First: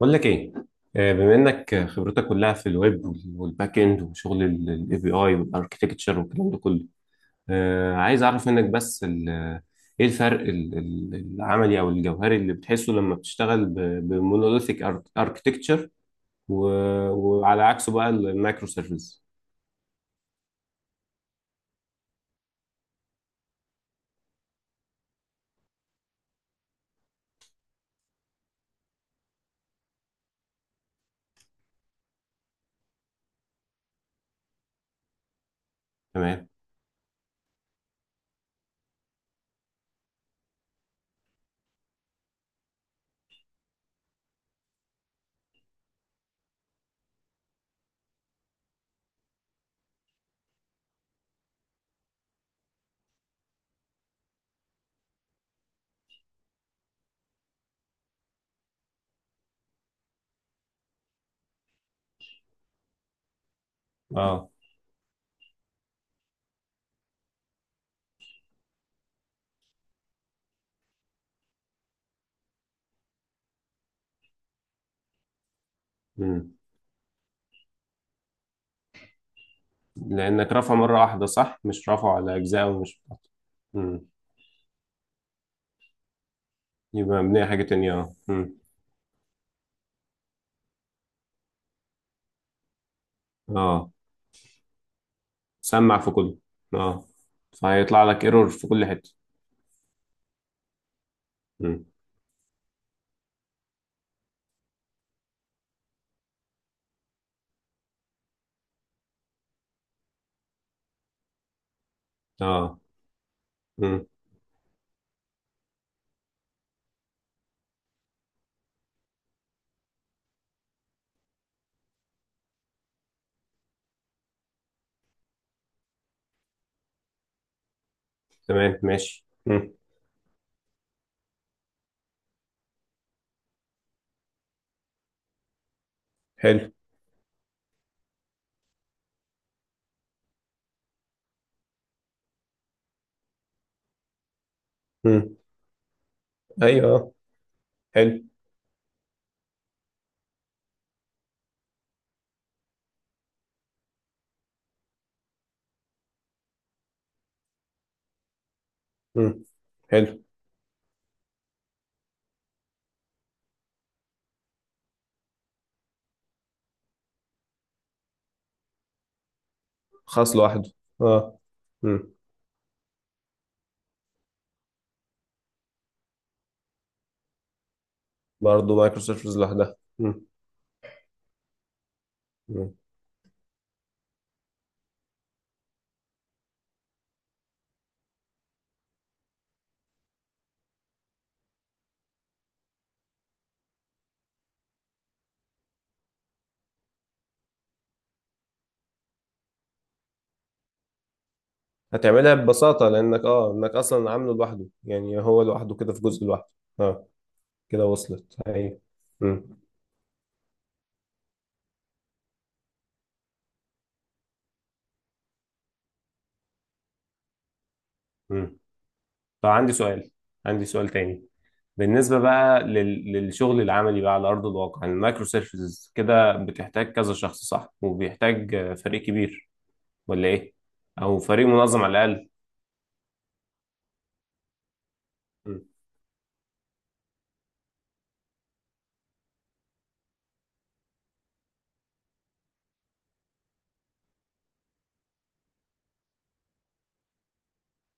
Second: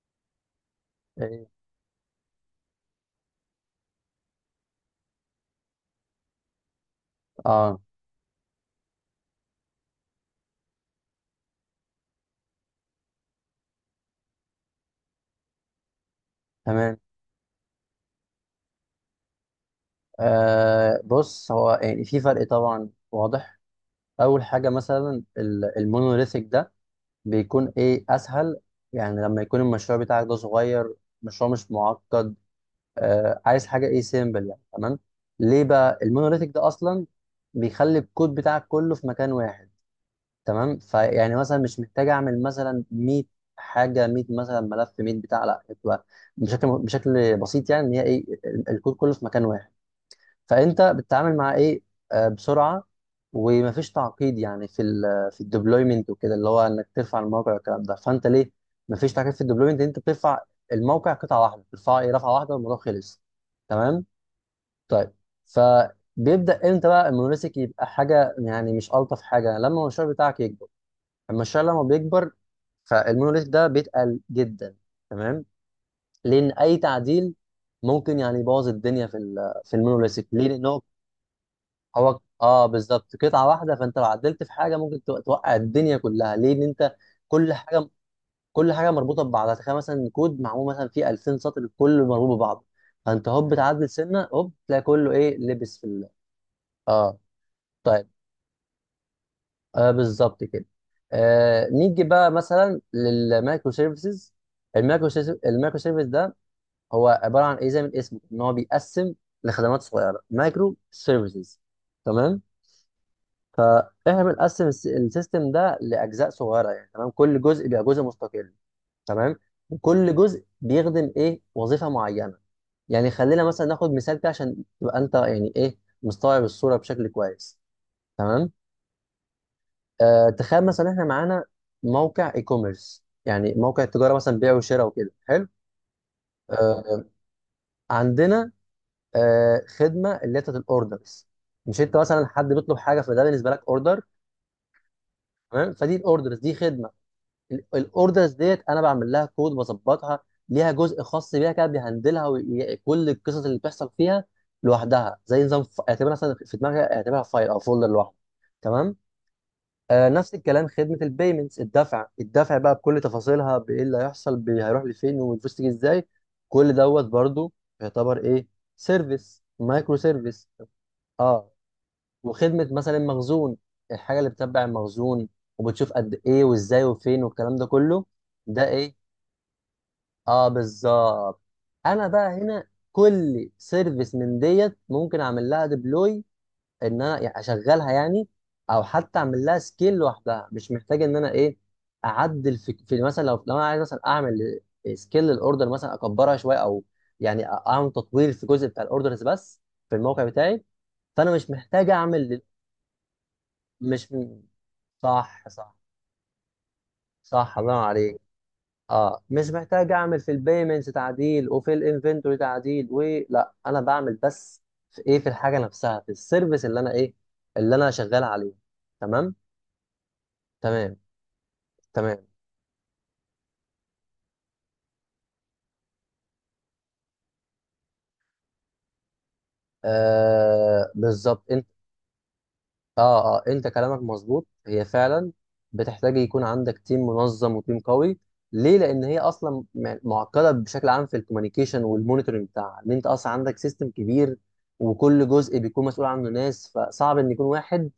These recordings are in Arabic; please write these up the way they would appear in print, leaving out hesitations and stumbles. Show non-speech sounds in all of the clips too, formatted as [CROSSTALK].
بقول لك ايه. بما ايه. انك خبرتك كلها في الويب وال- والباك اند وشغل الاي بي اي والاركتكتشر والكلام ده كله. اه. عايز اعرف منك بس ايه الفرق العملي او الجوهري اللي بتحسه لما بتشتغل بمونوليثيك اركتكتشر، تمام. وعلى عكسه بقى المايكرو سيرفيس. بص، هو يعني في فرق طبعا واضح. اول حاجه مثلا المونوليثيك ده بيكون ايه؟ اسهل. يعني لما يكون المشروع بتاعك ده صغير، مشروع مش معقد، عايز حاجه ايه؟ سيمبل يعني. تمام. ليه بقى تمام، المونوليثيك ده اصلا؟ بيخلي الكود بتاعك كله في مكان واحد. تمام، فيعني مثلا مش محتاج اعمل مثلا 100 حاجه، 100 مثلا ملف، 100 بتاع، لا بتبقى بشكل بسيط، يعني ان هي ايه؟ الكود كله في مكان واحد. فانت بتتعامل مع ايه؟ بسرعه ومفيش تعقيد، يعني في الديبلويمنت وكده، اللي هو انك ترفع الموقع والكلام ده، فانت ليه مفيش تعقيد في الديبلويمنت؟ انت بترفع الموقع قطعه واحده، بترفعه ايه؟ رفعه واحده والموضوع خلص. تمام. اه. طيب، فبيبدا امتى بقى المونوليثيك يبقى حاجه يعني مش الطف حاجه؟ لما المشروع بتاعك يكبر. المشروع لما بيكبر فالمونوليث ده بيتقل جدا. تمام. لان مم. اي تعديل ممكن يعني يبوظ الدنيا في المونوليثيك. ليه؟ لانك لان رافعه هو مره واحده، صح؟ مش رافعه على اجزاء. ومش بالظبط قطعه واحده، فانت لو امم عدلت في حاجه ممكن توقع الدنيا كلها. ليه؟ ان انت يبقى مبنيه كل حاجه حاجه، تانية. اه مم. مربوطه ببعضها. تخيل مثلا كود معمول مثلا فيه 2000 سطر كله مربوط ببعضه، فانت هوب تعدل اه، سنه هوب تلاقي كله ايه؟ لبس في سمع ال... في كله. اه، اه. فهيطلع طيب، لك ايرور في كل حته. بالظبط كده. مم. نيجي بقى مثلا للمايكرو سيرفيسز. المايكرو سيرفيس ده هو عباره عن ايه؟ زي من اسمه ان هو بيقسم لخدمات صغيره، مايكرو سيرفيسز. تمام، اه مم. فاحنا بنقسم السيستم ده لاجزاء صغيره يعني. تمام، كل جزء بيبقى جزء مستقل. تمام، وكل جزء بيخدم ايه؟ وظيفه معينه. يعني خلينا مثلا ناخد مثال كده عشان تبقى انت يعني ايه؟ مستوعب الصوره بشكل كويس. تمام. تمام، ماشي. مم. تخيل مثلا احنا معانا موقع اي كوميرس، يعني موقع تجاره مثلا، بيع وشراء وكده. حلو. حلو. آه. عندنا خدمه اللي هي بتاعت الاوردرز. مش انت مثلا حد بيطلب حاجه، فده بالنسبه لك اوردر. مم. تمام. فدي الاوردرز دي خدمه. ايوه آه. حلو. الاوردرز ديت انا بعمل لها كود، بظبطها، ليها جزء خاص بيها كده بيهندلها وكل القصص اللي بتحصل فيها لوحدها، زي نظام. اعتبرها مثلا في دماغي، اعتبرها فايل او فولدر لوحده. تمام. مم. حلو، نفس الكلام خدمه البيمنتس، الدفع. الدفع بقى بكل تفاصيلها، بايه اللي هيحصل، هيروح لفين، والفلوس تيجي ازاي. كل دوت برضو يعتبر ايه؟ سيرفيس، مايكرو خاص سيرفيس. لوحده. اه اه. مم. وخدمه مثلا المخزون، الحاجه اللي بتتبع المخزون وبتشوف قد ايه وازاي وفين والكلام ده كله. ده برضه ايه؟ مايكرو سيرفيس لوحدها. مم. اه، بالظبط. انا بقى هنا مم. كل سيرفيس من ديت ممكن اعمل لها ديبلوي، ان انا يعني اشغلها يعني، او حتى اعمل لها سكيل لوحدها. مش محتاج ان انا ايه؟ اعدل في مثلا، لو انا عايز مثلا اعمل سكيل للاوردر مثلا، اكبرها شويه، او يعني اعمل تطوير في جزء بتاع الاوردرز بس في الموقع بتاعي. فانا مش محتاج هتعملها اعمل. ببساطه لانك اه، انك اصلا مش عامله م- لوحده، يعني هو صح، لوحده صح. كده في جزء لوحده. اه، صح الله كده عليك. وصلت. ايوه. اه، مش مم. محتاج اعمل في البيمنتس تعديل وفي الانفنتوري تعديل، ولا انا بعمل بس في ايه؟ في الحاجه نفسها، في السيرفيس اللي انا ايه؟ اللي انا شغال عليه. مم. تمام. طب عندي سؤال، عندي سؤال تمام. تاني. بالنسبة تمام، بقى للشغل العملي بقى على أرض الواقع، يعني المايكرو سيرفيسز كده بتحتاج كذا شخص، صح؟ وبيحتاج فريق كبير ولا إيه؟ أو بالظبط. فريق انت منظم على الأقل. اه، انت كلامك مظبوط، هي فعلا م- بتحتاج يكون عندك تيم منظم وتيم قوي. ليه؟ لان هي اصلا معقده بشكل عام في الكوميونيكيشن والمونيتورنج بتاعها. ان انت اصلا عندك سيستم كبير، وكل جزء بيكون مسؤول عنه ناس، فصعب ان يكون واحد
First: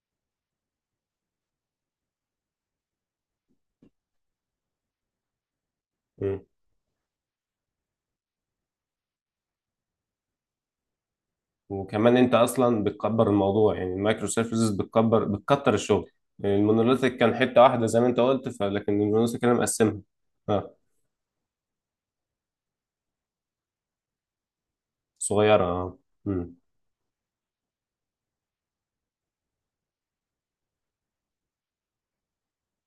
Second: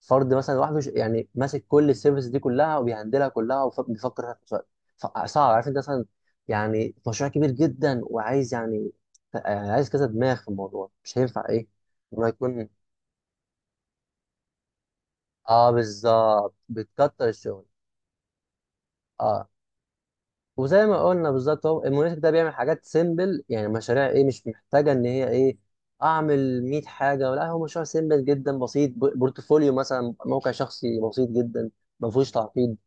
فرد مثلا لوحده يعني ماسك كل السيرفيس دي كلها وبيهندلها كلها وبيفكر فيها في نفس الوقت. صعب. عارف انت، مثلا م. يعني مشروع كبير جدا وعايز يعني عايز كذا دماغ في الموضوع، مش هينفع ايه؟ وكمان انه أنت يكون... أصلا بتكبر الموضوع، يعني المايكرو سيرفيسز بتكبر، اه بتكتر الشغل. بالظبط، المونوليثيك بتكتر كان حتة الشغل. واحدة زي ما أنت قلت، فلكن المونوليثيك اه، أنا مقسمها. أه وزي ما قلنا بالظبط، هو المونيتك ده بيعمل حاجات سيمبل، يعني مشاريع ايه؟ مش محتاجه ان هي ايه؟ صغيرة، أه. م- اعمل 100 حاجه، ولا هو مشروع سيمبل جدا بسيط، بورتفوليو مثلا، موقع شخصي بسيط جدا ما فيهوش تعقيد.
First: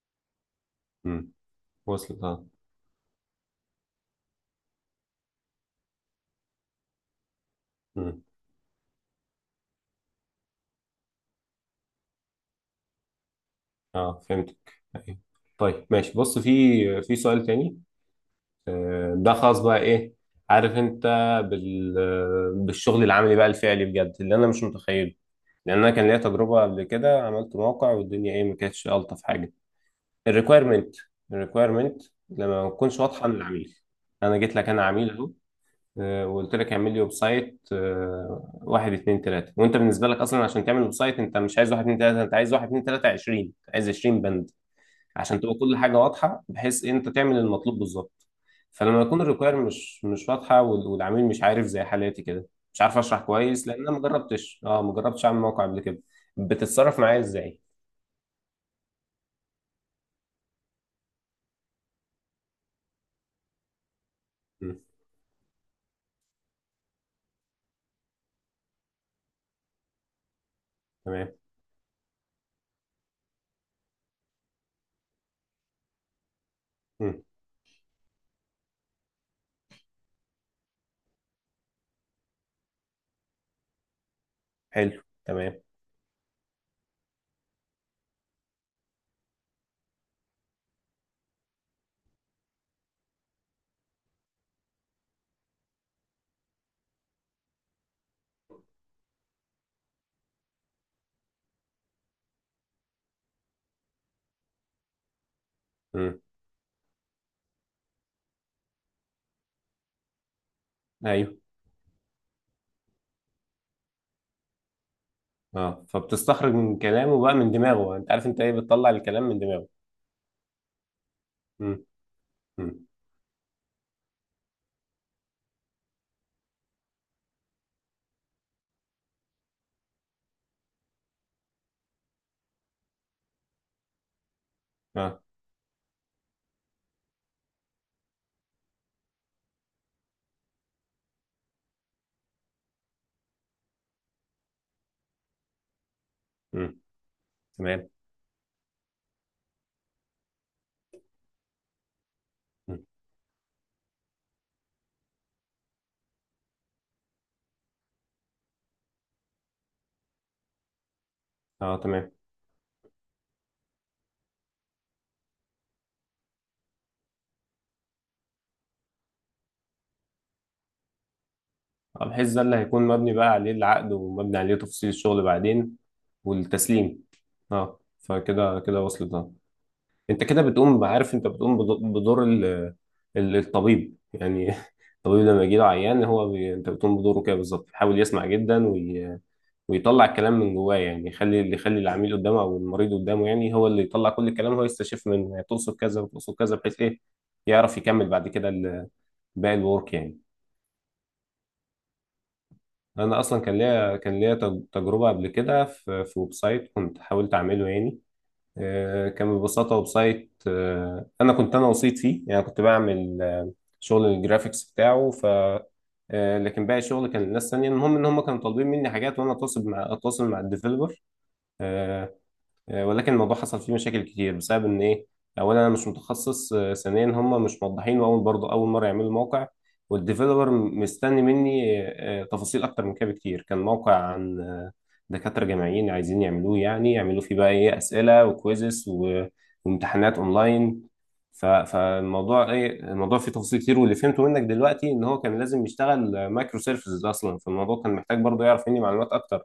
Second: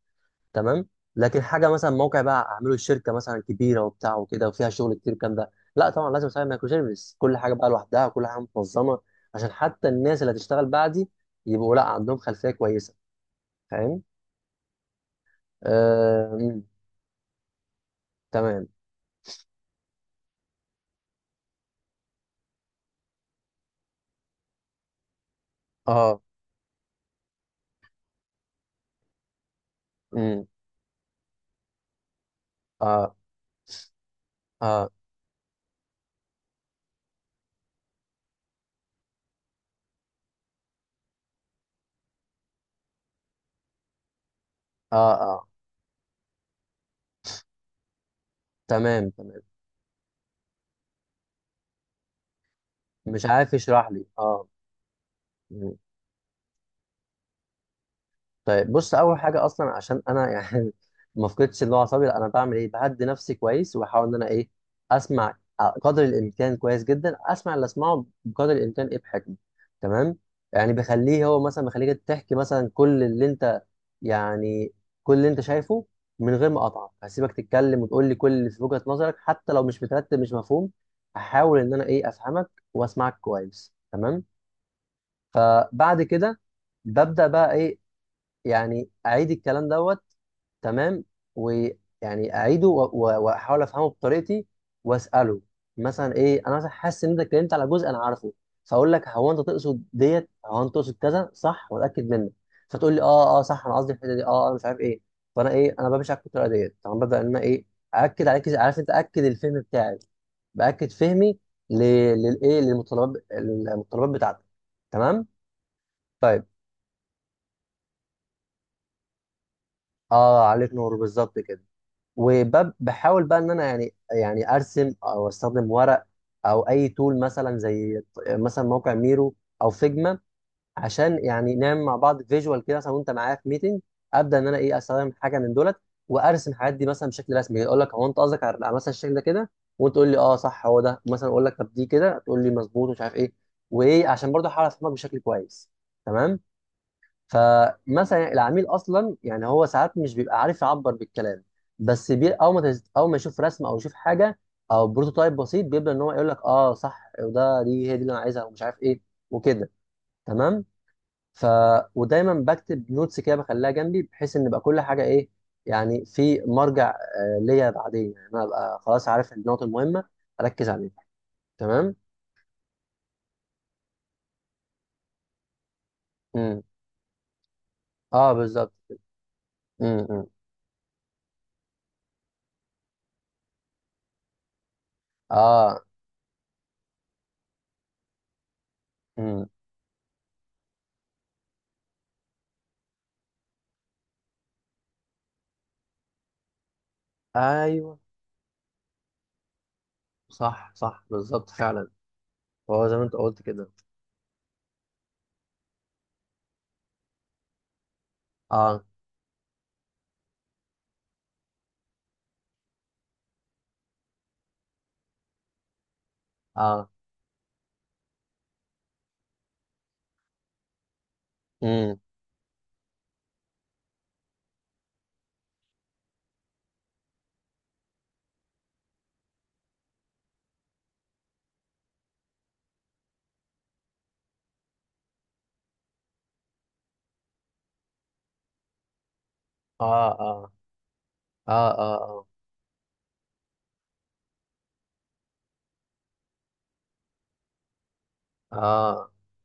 تمام. م. لكن حاجه مثلا موقع وصلت أه. بقى اعمله الشركه مثلا كبيره وبتاع وكده وفيها شغل كتير، الكلام ده لا طبعا لازم اسوي مايكرو سيرفيس، كل حاجه بقى لوحدها، م. كل حاجه منظمه، عشان حتى الناس اللي هتشتغل بعدي يبقوا لا عندهم خلفيه كويسه. فاهم؟ أه فهمتك. أيوة. طيب ماشي، آه... بص، مم، في سؤال تاني تمام. ده خاص بقى ايه، عارف انت، بال... بالشغل العملي بقى الفعلي بجد اللي انا مش متخيله. لان انا كان ليا اه. تجربه قبل كده، عملت موقع والدنيا ايه، ما كانتش الطف حاجه. امم. الريكويرمنت الريكويرمنت لما ما تكونش اه واضحه للعميل. انا جيت لك انا اه عميل اهو. وقلت لك اعمل لي ويب سايت، واحد اتنين تلاته، وانت بالنسبه لك اصلا عشان تعمل ويب سايت انت مش عايز واحد اتنين تلاته، انت عايز واحد اتنين تلاته 20، عايز 20 بند اه عشان اه تبقى كل حاجه واضحه، بحيث إيه، انت تعمل المطلوب بالظبط. فلما تمام. يكون تمام. الريكوير مش واضحه وال- والعميل مش عارف زي حالاتي كده، مش عارف اشرح مش عارف كويس لان يشرح انا ما لي. اه. جربتش، اه، ما جربتش اعمل موقع قبل كده، بتتصرف معايا ازاي؟ طيب بص، اول حاجه اصلا عشان انا [LAUGHS] يعني ما افقدش اللي هو اعصابي لا، انا بعمل ايه؟ بهدي نفسي كويس، واحاول ان انا ايه؟ مم. اسمع قدر الامكان كويس جدا. اسمع اللي اسمعه بقدر الامكان ايه؟ بحكمه. تمام. يعني بخليه تمام. هو مثلا، بخليك تحكي مثلا كل اللي انت يعني كل اللي انت شايفه، من غير ما اقطعك مم. هسيبك تتكلم وتقول لي كل اللي في وجهه نظرك، حتى لو مش مترتب مش مفهوم. هحاول ان انا ايه؟ افهمك واسمعك كويس. تمام. حلو تمام. فبعد كده ببدا بقى ايه؟ يعني اعيد الكلام دوت. تمام، ويعني اعيده واحاول افهمه بطريقتي، واساله مثلا ايه؟ انا مثلا حاسس ان انت اتكلمت على جزء انا عارفه، فاقول لك هو انت تقصد ديت، هو انت تقصد كذا صح، واتاكد منك. فتقول لي اه صح، انا قصدي الحته دي، اه انا مش عارف ايه. فانا ايه؟ انا بمشي مم. على الطريقه ديت طبعا. ببدا ان انا ايه؟ اكد عليك. عارف انت، اكد الفهم بتاعي، باكد فهمي ايوه. ل- للايه؟ للمتطلبات، المتطلبات بتاعتك. تمام. اه، طيب. فبتستخرج من كلامه بقى، من دماغه، انت عارف انت ايه، بتطلع الكلام من دماغه. اه، عليك نور بالظبط كده. مم. مم. وبحاول بقى ان انا يعني ارسم او استخدم ورق، او اي تول مثلا زي مثلا موقع ميرو او فيجما، عشان يعني نعمل مع بعض فيجوال كده مثلا، وانت معايا في ميتنج. ابدا ان انا ايه؟ استخدم اه حاجه من دولت، وارسم الحاجات دي مثلا بشكل رسمي، اقول لك هو انت قصدك على على مثلا الشكل ده كده؟ وانت تقول لي اه صح، هو ده مثلا. اقول لك طب دي كده، تقول لي مظبوط ومش عارف ايه، وايه، عشان برضه احاول افهمك بشكل كويس. تمام. مم. تمام. فمثلا العميل اصلا، يعني هو ساعات مش بيبقى عارف يعبر بالكلام، بس بي او ما مم. تز... او ما يشوف رسمه او يشوف حاجه او بروتوتايب بسيط، بيبدا ان هو يقول لك اه صح، دي هي دي اللي انا عايزها، ومش عارف ايه وكده. تمام. ف، اه تمام، ودايما بكتب نوتس كده بخليها جنبي، بحيث ان يبقى كل حاجه ايه؟ يعني في مرجع ليا بعدين، يعني انا ابقى خلاص عارف النقط المهمه، اركز عليها. تمام. بحيث ده اللي هيكون مبني بقى عليه العقد ومبني عليه تفصيل الشغل بعدين امم. والتسليم. اه اه، فكده بالظبط. كده وصلت اه. انت امم. كده بتقوم، عارف انت بتقوم بدور الطبيب، يعني [LAUGHS] الطبيب لما يجي له اه. عيان هو بي... انت بتقوم بدوره كده بالظبط، يحاول يسمع جدا وي... امم. ويطلع الكلام من جواه، يعني يخلي اللي يخلي العميل قدامه او المريض قدامه يعني هو اللي يطلع كل الكلام، هو يستشف من تقصد كذا وتقصد كذا بحيث ايه يعرف ايوه. يكمل بعد كده باقي الورك يعني. صح، صح، بالظبط فعلا. هو زي ما انت انا اصلا قلت كده. كان ليا تجربه قبل كده في ويب سايت، كنت حاولت اعمله يعني. اه. كان ببساطه ويب سايت، انا كنت انا وسيط فيه يعني، كنت بعمل شغل الجرافيكس بتاعه. ف لكن باقي اه. الشغل كان للناس تانية. المهم ان هم كانوا طالبين مني حاجات، وانا اتواصل مع الديفلوبر. امم. ولكن الموضوع حصل فيه مشاكل كتير بسبب ان ايه، اولا انا مش متخصص، ثانيا هم مش موضحين، واول برضه اول مره يعملوا موقع، والديفيلوبر مستني مني تفاصيل اكتر من كده بكتير. كان موقع عن دكاتره جامعيين عايزين يعملوه، يعني يعملوا فيه بقى ايه اسئله وكويزز و- اه وامتحانات اه اونلاين. ف- اه اه اه فالموضوع ايه، الموضوع فيه تفاصيل كتير، واللي فهمته منك دلوقتي ان هو كان لازم يشتغل مايكرو سيرفيسز اصلا. فالموضوع كان محتاج برضه يعرف مني معلومات اه اكتر،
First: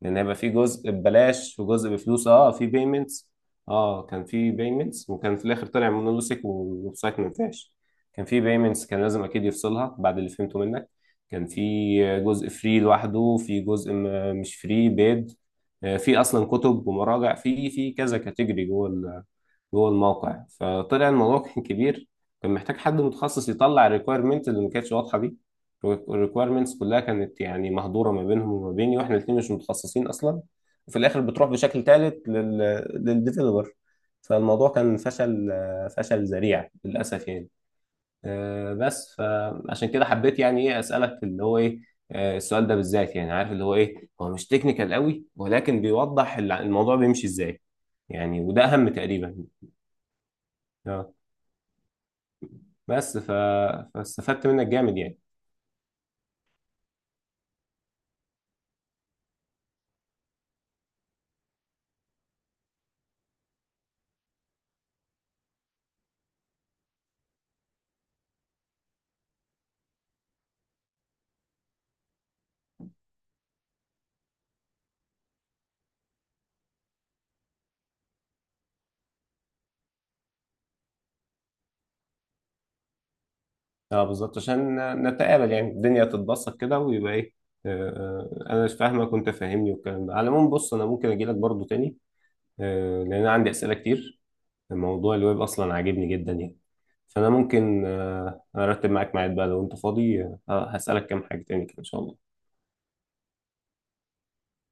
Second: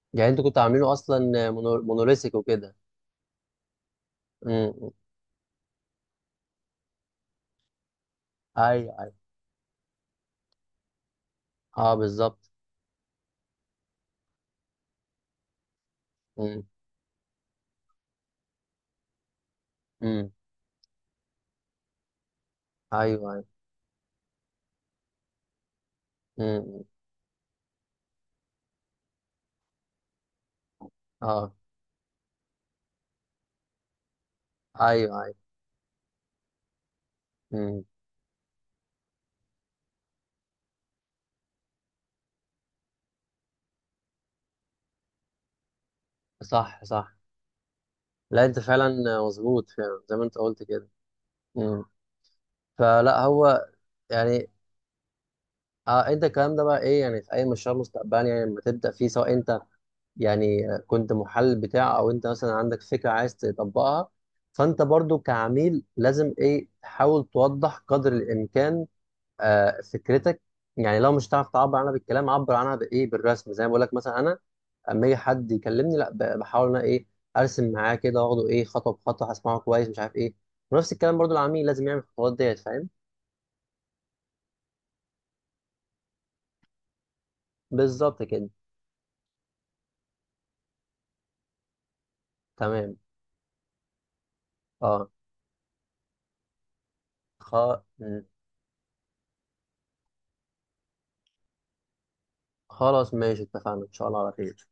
لان يعني هيبقى انتوا في كنتوا جزء عاملينه اصلا ببلاش وجزء بفلوس، مونوليثيك اه في وكده. بيمنتس. اه كان في امم. بيمنتس، وكان في الاخر طلع مونولوسيك والويب سايت ما ينفعش. كان في بيمنتس، ايوه، كان ايوه. لازم اكيد يفصلها بعد اللي فهمته منك. كان اه في جزء بالظبط. فري لوحده، في جزء مش فري بيد. في اصلا امم. كتب ومراجع في كذا كاتيجوري جوه، جوه امم. الموقع. فطلع الموضوع كان كبير، كان محتاج حد ايوه، ايوه. متخصص يطلع الريكويرمنت اللي ما كانتش واضحه دي. الريكويرمنتس امم. كلها كانت يعني مهدوره ما بينهم وما بيني، واحنا الاثنين مش متخصصين اصلا. وفي الاخر بتروح اه. بشكل ثالث لل للديفلوبر. فالموضوع كان ايوه، ايوه. فشل، فشل ذريع للاسف يعني. امم. بس فعشان كده حبيت يعني ايه اسالك اللي هو ايه، السؤال ده بالذات، يعني عارف اللي هو ايه، هو مش تكنيكال قوي ولكن بيوضح الع- صح، الموضوع صح. بيمشي ازاي يعني، لا انت وده اهم فعلا تقريبا. مظبوط فعلا زي ما انت قلت كده. اه امم. بس فلا ف... هو فاستفدت يعني. منك جامد يعني. اه، انت الكلام ده بقى ايه؟ يعني في اي مشروع مستقبلي، يعني لما تبدا فيه، سواء انت يعني كنت محل بتاع، او انت مثلا عندك فكره عايز تطبقها، فانت برضو كعميل لازم ايه؟ تحاول توضح قدر الامكان فكرتك. يعني لو مش هتعرف تعبر عنها بالكلام، عبر عنها بايه؟ بالرسم. زي ما بقول لك مثلا انا، اما يجي حد يكلمني لا، بحاول انا ايه؟ ارسم معاه كده، واخده ايه؟ خطوه بخطوه، هسمعه كويس مش عارف ايه. ونفس الكلام برضو العميل لازم يعمل الخطوات ديت. فاهم؟ اه بالظبط، عشان نتقابل يعني، الدنيا تتبسط كده ويبقى ايه، آه، بالظبط كده. انا مش فاهمك وانت فاهمني والكلام ده. على العموم بص، انا ممكن اجي لك برضه تاني، تمام. لان انا عندي اسئله كتير، اه. موضوع الويب اصلا عاجبني جدا يعني. فانا خ... ممكن م. ارتب معاك ميعاد بقى لو انت فاضي، هسالك كام حاجه تاني كده ان شاء الله. خلاص ماشي، اتفقنا، ان شاء الله على خير.